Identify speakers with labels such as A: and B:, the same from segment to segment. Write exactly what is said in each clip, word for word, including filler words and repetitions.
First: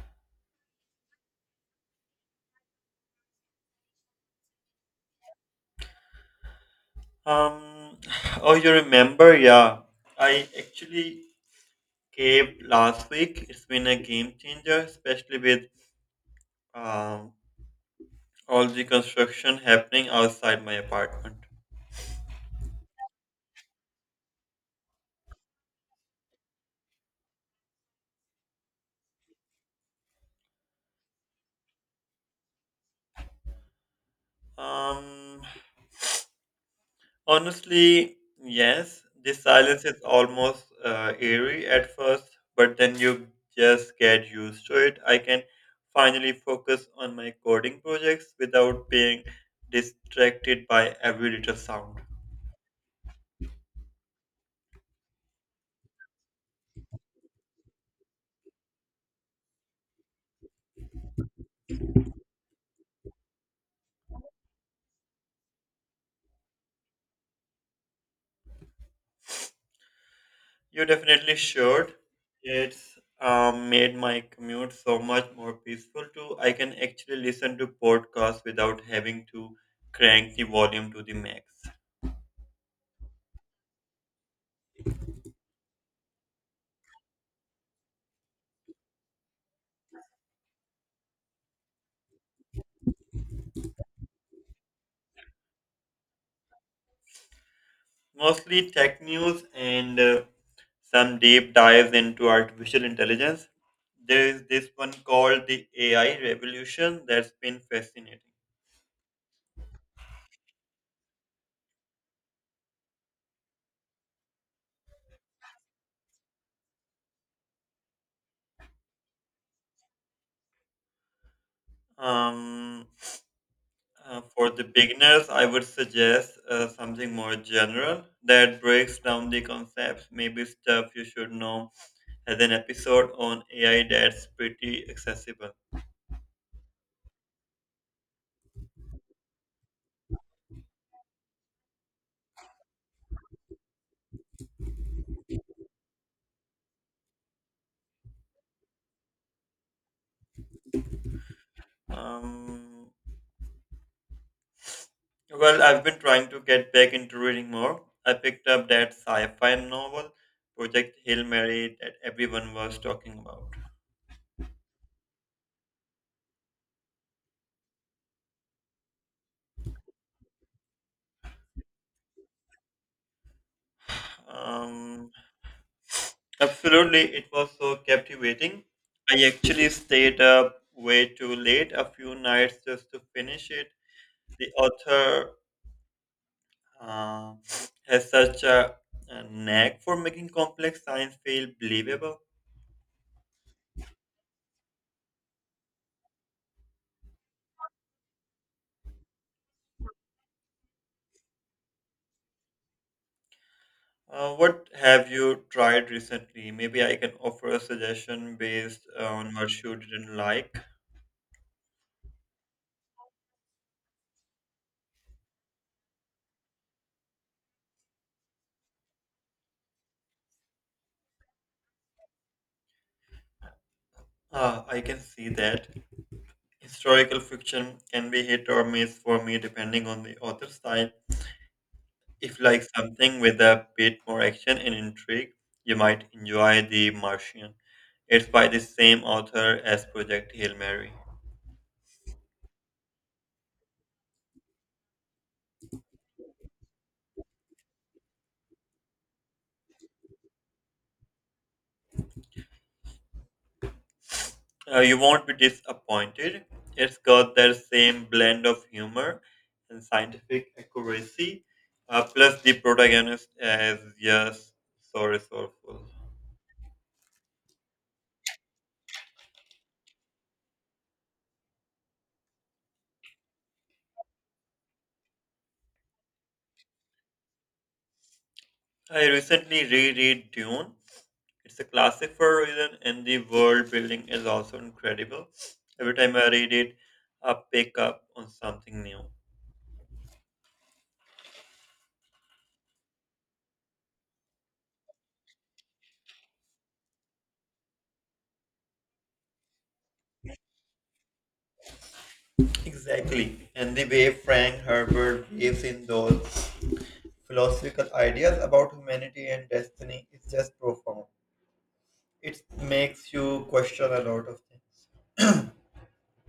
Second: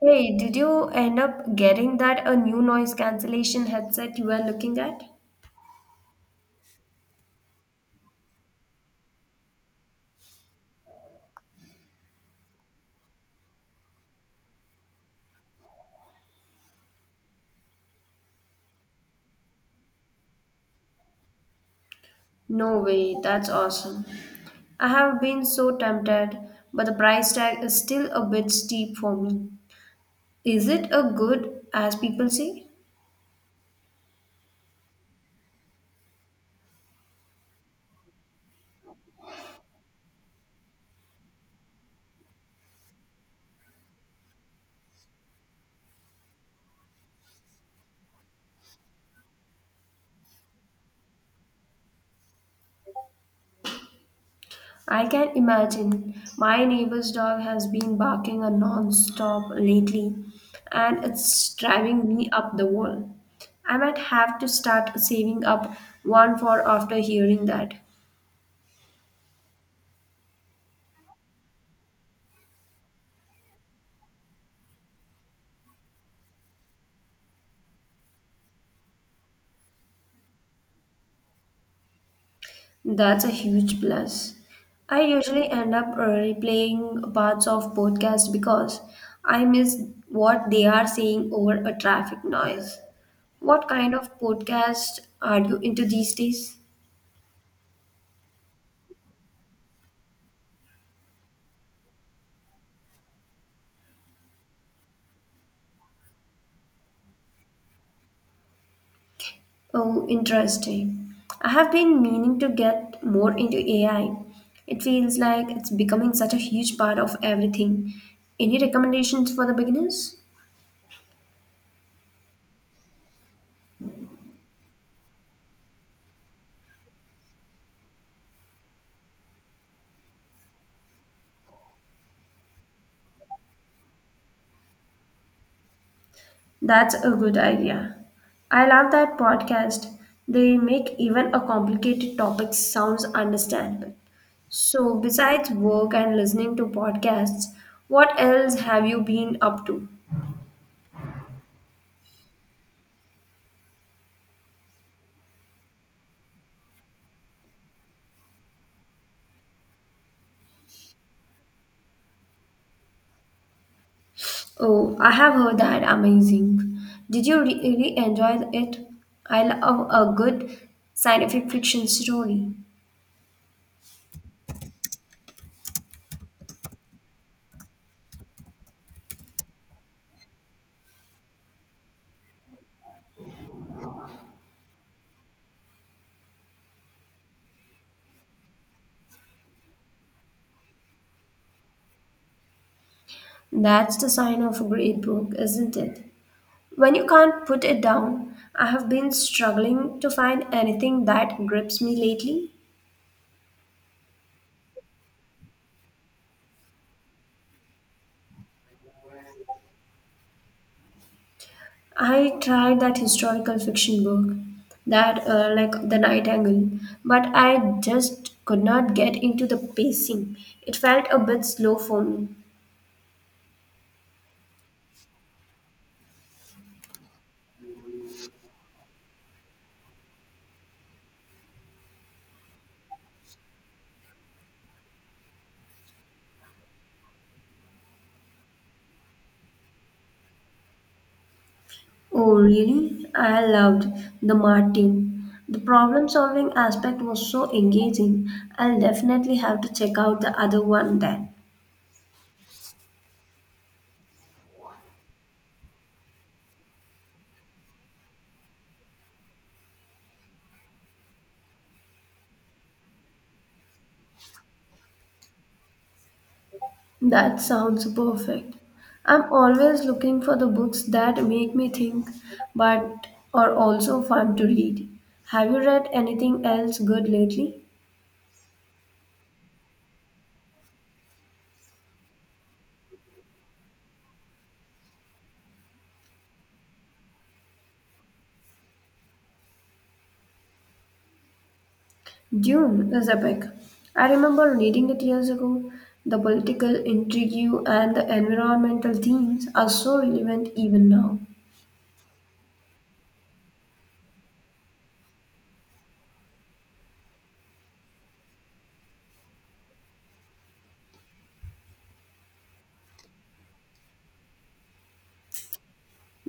A: Hey, did you end up getting that a new noise cancellation headset you were looking at?
B: Um, oh, you remember? Yeah, I actually caved last week. It's been a game changer, especially with um, all the construction happening outside my apartment.
A: No way, that's awesome. I have been so tempted, but the price tag is still a bit steep for me. Is it a good as people say?
B: Um, honestly, yes, the silence is almost uh, eerie at first, but then you just get used to it. I can finally focus on my coding projects without being distracted by every little sound.
A: I can imagine. My neighbor's dog has been barking a non-stop lately, and it's driving me up the wall. I might have to start saving up one for after hearing that.
B: You definitely should. It's um, made my commute so much more peaceful too. I can actually listen to podcasts without having to crank the volume to the max.
A: That's a huge plus. I usually end up uh, replaying parts of podcasts because I miss what they are saying over a traffic noise. What kind of podcast are you into these days?
B: Mostly tech news and uh, some deep dives into artificial intelligence. There is this one called the A I revolution that's been fascinating.
A: Oh, interesting. I have been meaning to get more into A I. It feels like it's becoming such a huge part of everything. Any recommendations for the beginners?
B: Um, Uh, for the beginners, I would suggest uh, something more general that breaks down the concepts, maybe stuff you should know, as an episode on A I that's pretty accessible.
A: That's a good idea. I love that podcast. They make even a complicated topic sounds understandable. So, besides work and listening to podcasts, what else have you been up to?
B: Um, well, I've been trying to get back into reading more. I picked up that sci fi novel, Project Hail Mary, that everyone was talking about.
A: Oh, I have heard that amazing. Did you really enjoy it? I love a good scientific fiction story.
B: Um, Absolutely, it was so captivating. I actually stayed up way too late a few nights just to finish it. The author uh, has such a, a knack for making complex science feel believable.
A: That's the sign of a great book, isn't it? When you can't put it down, I have been struggling to find anything that grips me lately.
B: Uh, what have you tried recently? Maybe I can offer a suggestion based on what you didn't like.
A: I tried that historical fiction book, that uh, like The Nightingale, but I just could not get into the pacing. It felt a bit slow for me.
B: Uh, I can see that historical fiction can be hit or miss for me depending on the author's style. If you like something with a bit more action and intrigue, you might enjoy The Martian. It's by the same author as Project Hail Mary.
A: Oh, really? I loved The Martin. The problem solving aspect was so engaging. I'll definitely have to check out the other one then.
B: Uh, you won't be disappointed. It's got that same blend of humor and scientific accuracy. Uh, plus, the protagonist is just so resourceful.
A: That sounds perfect. I'm always looking for the books that make me think but are also fun to read. Have you read anything else good lately?
B: I recently reread Dune. It's a classic for a reason, and the world building is also incredible. Every time I read it, I pick up on something new.
A: Dune is epic. I remember reading it years ago. The political intrigue and the environmental themes are so relevant even now.
B: Exactly. And the way Frank Herbert weaves in those philosophical ideas about humanity and destiny is just profound. It makes you question a lot of things.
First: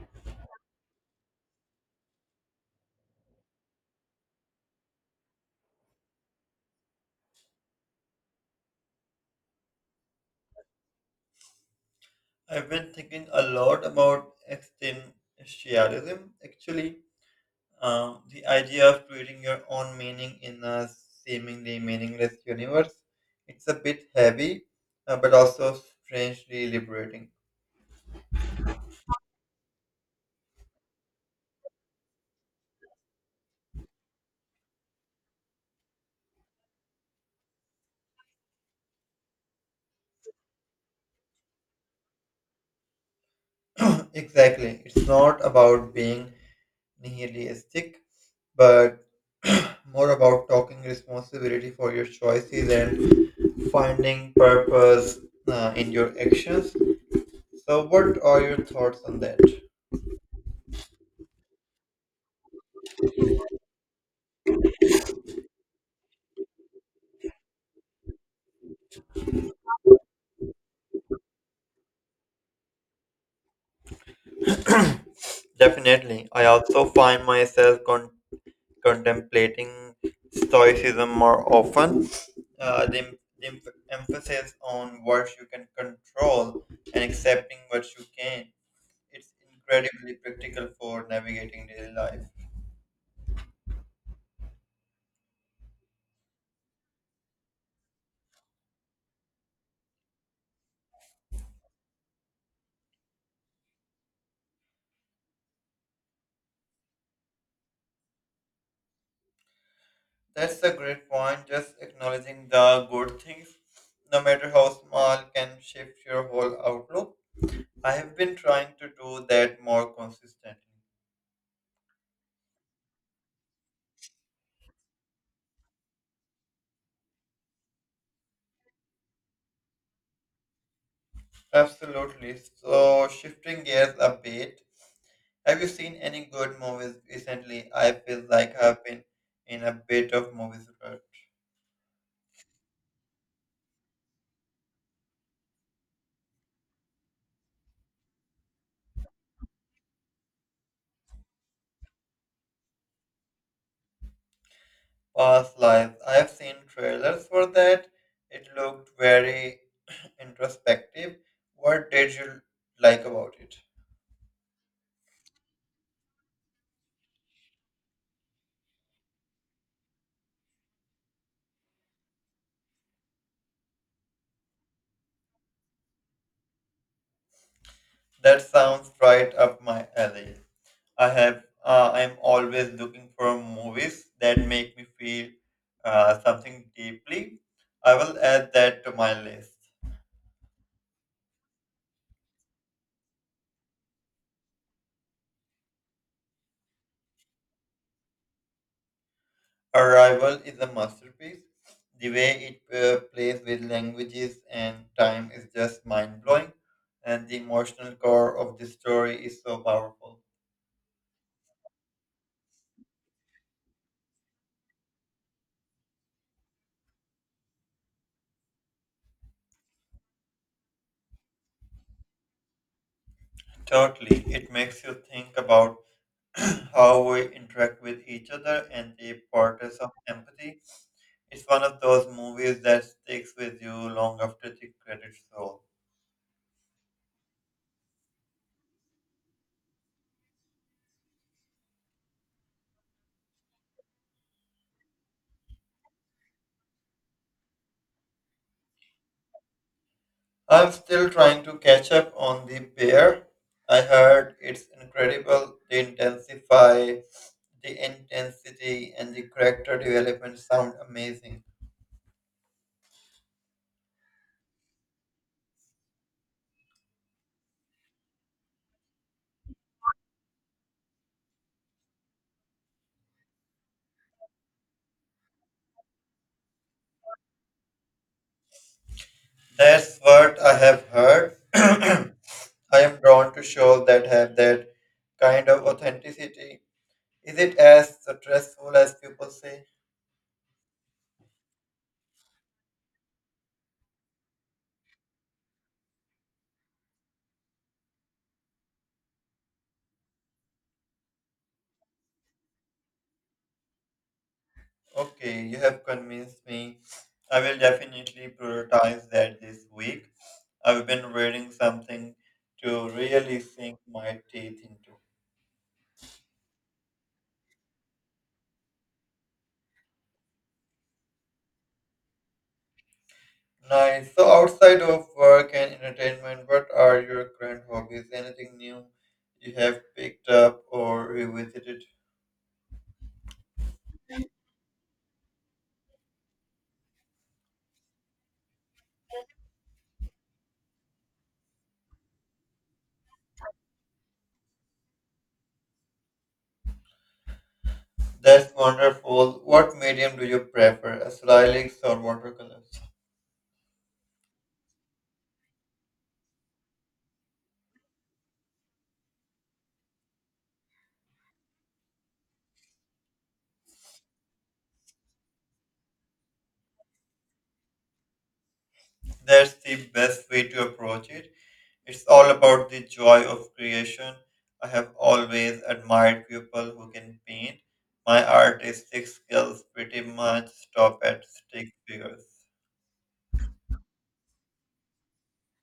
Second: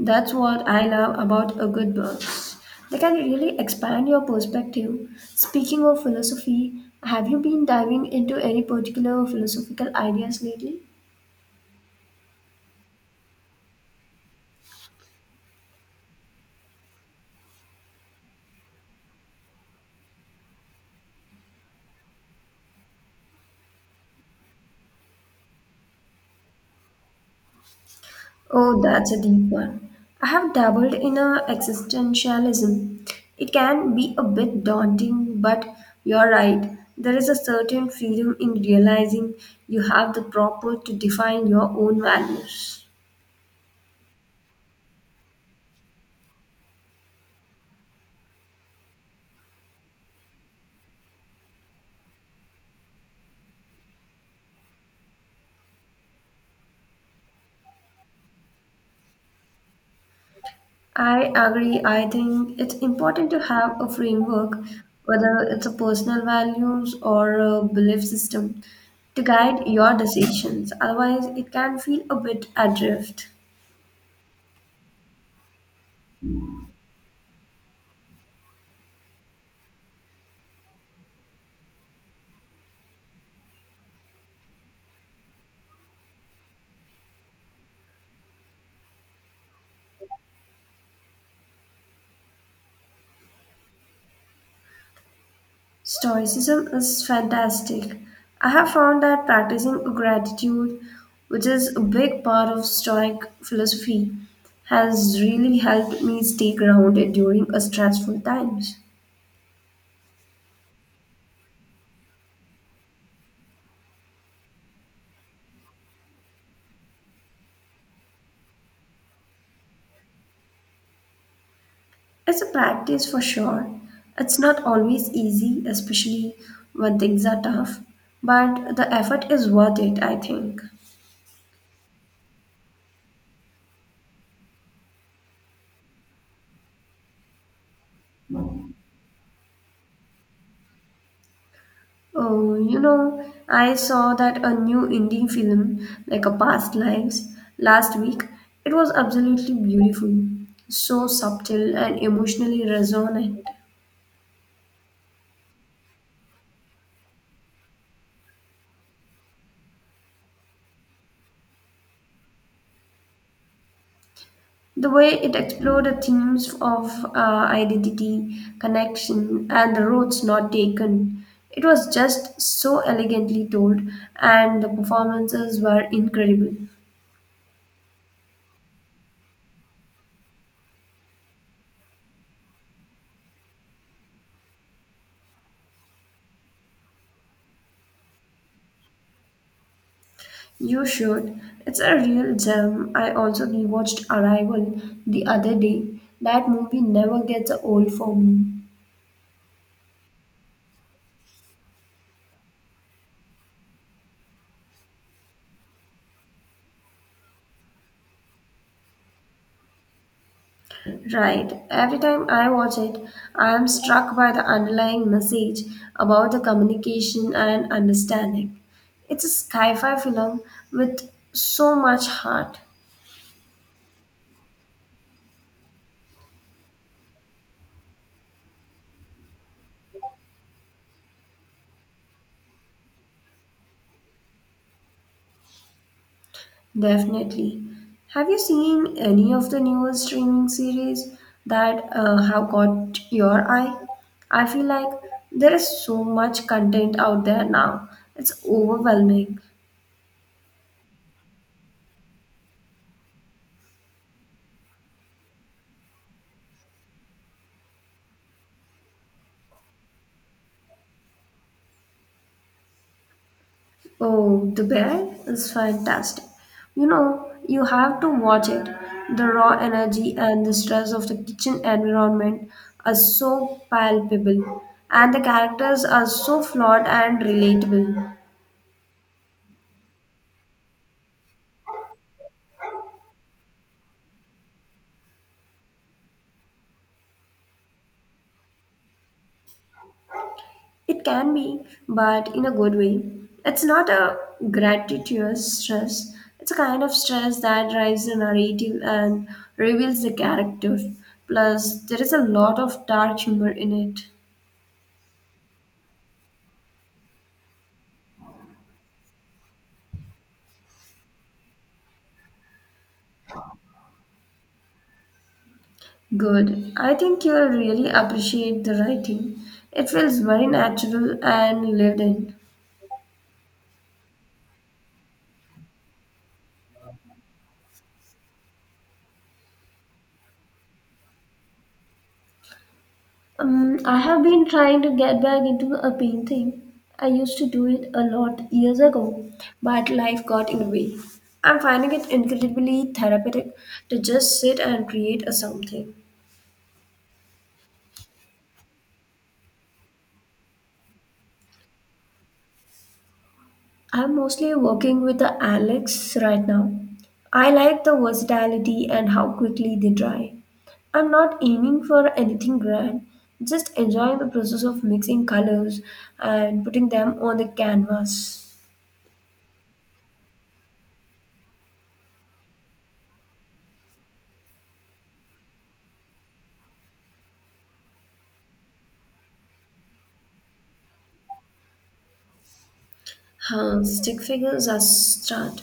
A: That's what I love about a good books. They can really expand your perspective. Speaking of philosophy, have you been diving into any particular philosophical ideas lately?
B: I've been thinking a lot about existentialism actually. Um, the idea of creating your own meaning in a seemingly meaningless universe, it's a bit heavy, uh, but also strangely liberating.
A: Oh, that's a deep one. I have dabbled in a existentialism. It can be a bit daunting, but you're right. There is a certain freedom in realizing you have the proper to define your own values.
B: Exactly. It's not about being nihilistic, but more about taking responsibility for your choices and finding purpose uh, in your actions. So, what are your thoughts on that?
A: I agree. I think it's important to have a framework, whether it's a personal values or a belief system, to guide your decisions. Otherwise, it can feel a bit adrift.
B: Definitely. I also find myself con contemplating stoicism more often. Uh, the, em- the em- emphasis on what you can control and accepting what you can. It's incredibly practical for navigating daily life.
A: Stoicism is fantastic. I have found that practicing gratitude, which is a big part of Stoic philosophy, has really helped me stay grounded during a stressful times.
B: That's a great point. Just acknowledging the good things, no matter how small, can shift your whole outlook. I have been trying to do that more consistently.
A: It's a practice for sure. It's not always easy, especially when things are tough, but the effort is worth it, I think.
B: Absolutely. So, shifting gears a bit, have you seen any good movies recently? I feel like I've been in a bit of movies rut.
A: Oh, you know, I saw that a new indie film, like a Past Lives, last week. It was absolutely beautiful, so subtle and emotionally resonant.
B: Past Lives. I have seen trailers for that. It looked very introspective. What did you like about it?
A: The way it explored the themes of uh, identity, connection, and the roads not taken. It was just so elegantly told, and the performances were incredible.
B: That sounds right up my alley. I have uh, I'm always looking for movies that make me feel uh, something deeply. I will add that to my list.
A: You should. It's a real gem. I also rewatched Arrival the other day. That movie never gets old for me.
B: Arrival is a masterpiece. The way it uh, plays with languages and time is just mind blowing, and the emotional core of the story is so powerful.
A: Right. Every time I watch it, I am struck by the underlying message about the communication and understanding. It's a sci-fi film with so much heart.
B: Totally, it makes you think about how we interact with each other and the importance of empathy. It's one of those movies that sticks with you long after the credits roll.
A: Definitely. Have you seen any of the newer streaming series that uh, have caught your eye? I feel like there is so much content out there now. It's overwhelming.
B: I'm still trying to catch up on The Bear. I heard it's incredible. They intensify, the intensity and the character development sound amazing.
A: Oh, the bear is fantastic. You know, you have to watch it. The raw energy and the stress of the kitchen environment are so palpable, and the characters are so flawed and relatable.
B: That's what I have heard. I am drawn to shows that have that kind of authenticity. Is it as stressful as people say?
A: It can be, but in a good way. It's not a gratuitous stress, it's a kind of stress that drives the narrative and reveals the character. Plus, there is a lot of dark humor in it.
B: Okay, you have convinced me. I will definitely prioritize that this week. I've been reading something to really sink my teeth into.
A: Good. I think you'll really appreciate the writing. It feels very natural and lived in.
B: Nice. So, outside of work and entertainment, what are your current hobbies? Anything new you have picked up or revisited?
A: Um, I have been trying to get back into a painting. I used to do it a lot years ago, but life got in the way. I'm finding it incredibly therapeutic to just sit and create a something.
B: That's wonderful. What medium do you prefer, acrylics or watercolors?
A: I'm mostly working with the Alex right now. I like the versatility and how quickly they dry. I'm not aiming for anything grand, just enjoying the process of mixing colors and putting them on the canvas.
B: That's the best way to approach it. It's all about the joy of creation. I have always admired people who can paint. My artistic skills pretty much stop at stick figures.
A: Huh, stick figures are start.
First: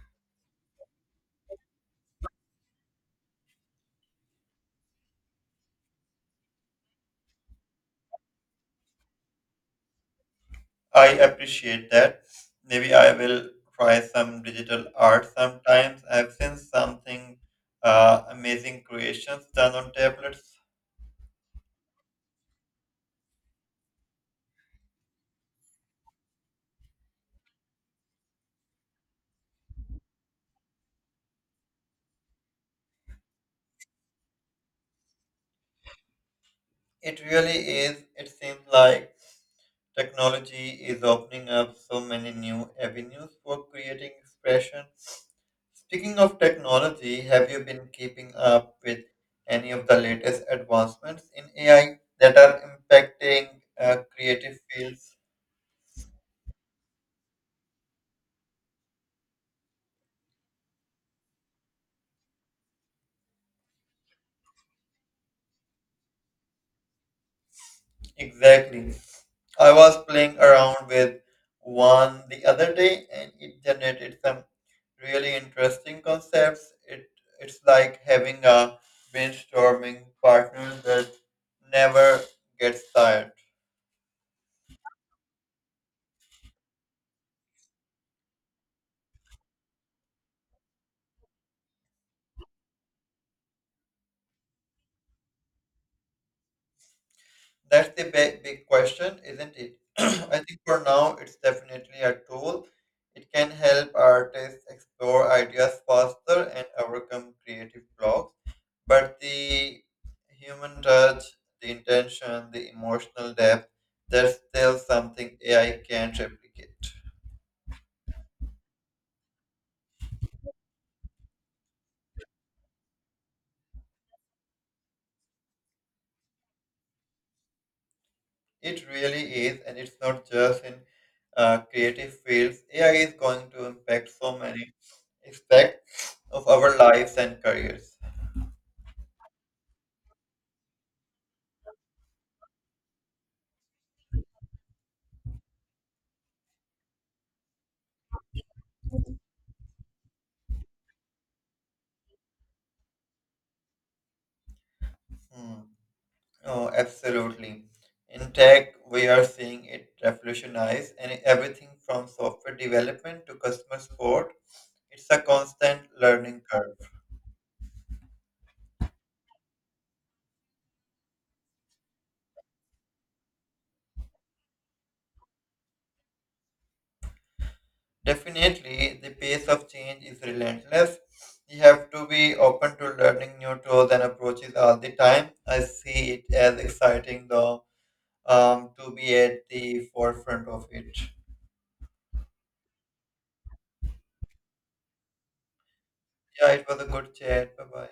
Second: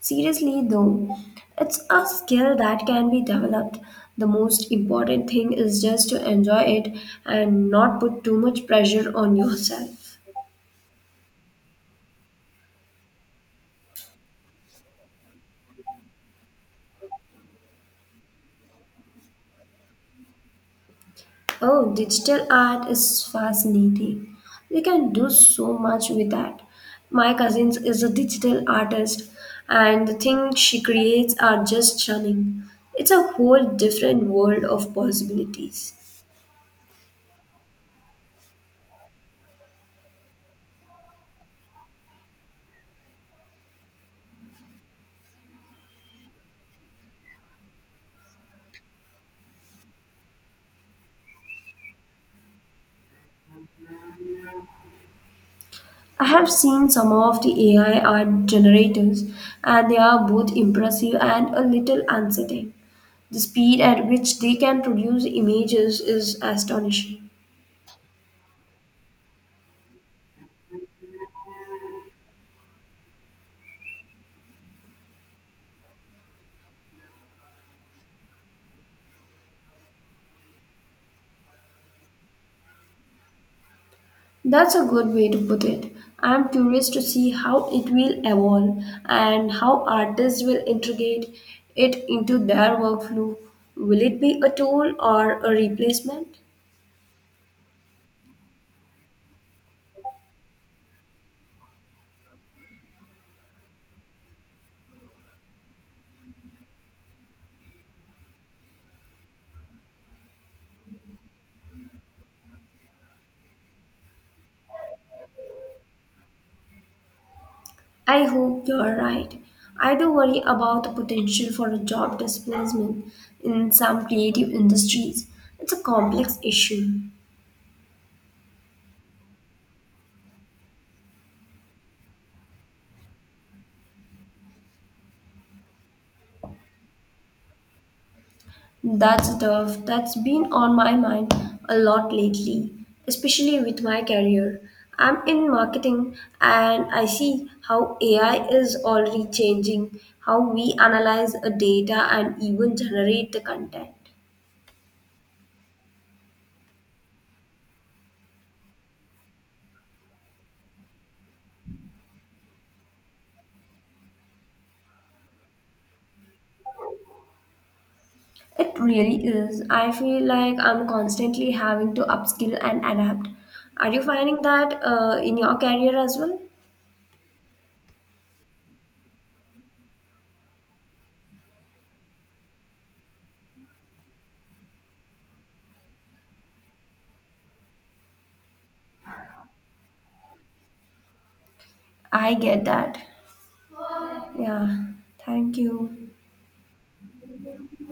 A: Seriously though, it's a skill that can be developed. The most important thing is just to enjoy it and not put too much pressure on yourself.
B: I appreciate that. Maybe I will try some digital art sometimes. I've seen something uh, amazing creations done on tablets.
A: Oh, digital art is fascinating. We can do so much with that. My cousin is a digital artist, and the things she creates are just stunning. It's a whole different world of possibilities.
B: It really is. It seems like technology is opening up so many new avenues for creating expression. Speaking of technology, have you been keeping up with any of the latest advancements in A I that are impacting uh, creative fields?
A: I have seen some of the A I art generators, and they are both impressive and a little unsettling. The speed at which they can produce images is astonishing.
B: Exactly. I was playing around with one the other day and it generated some really interesting concepts. It it's like having a brainstorming partner that never gets tired.
A: That's a good way to put it. I'm curious to see how it will evolve and how artists will integrate it into their workflow. Will it be a tool or a replacement?
B: That's the big, big question, isn't it? I think for now it's definitely a tool. It can help artists explore ideas faster and overcome creative blocks, but the human touch, the intention, the emotional depth, that's still something A I can't replicate.
A: I hope you're right. I do worry about the potential for a job displacement in some creative industries. It's a complex issue.
B: It really is, and it's not just in uh, creative fields. A I is going to impact so many aspects of our lives and careers.
A: That's tough. That's been on my mind a lot lately, especially with my career. I'm in marketing and I see how A I is already changing how we analyze a data and even generate the content.
B: Hmm. Oh, absolutely. In tech, we are seeing it revolutionize and everything from software development to customer support. It's a constant learning curve.
A: It really is. I feel like I'm constantly having to upskill and adapt. Are you finding that uh, in your career as well?
B: Definitely, the pace of change is relentless. You have to be open to learning new tools and approaches all the time. I see it as exciting, though, um, to be at the forefront of it.
A: I get that. Yeah. Thank you.
B: Yeah, it was a good chat. Bye bye.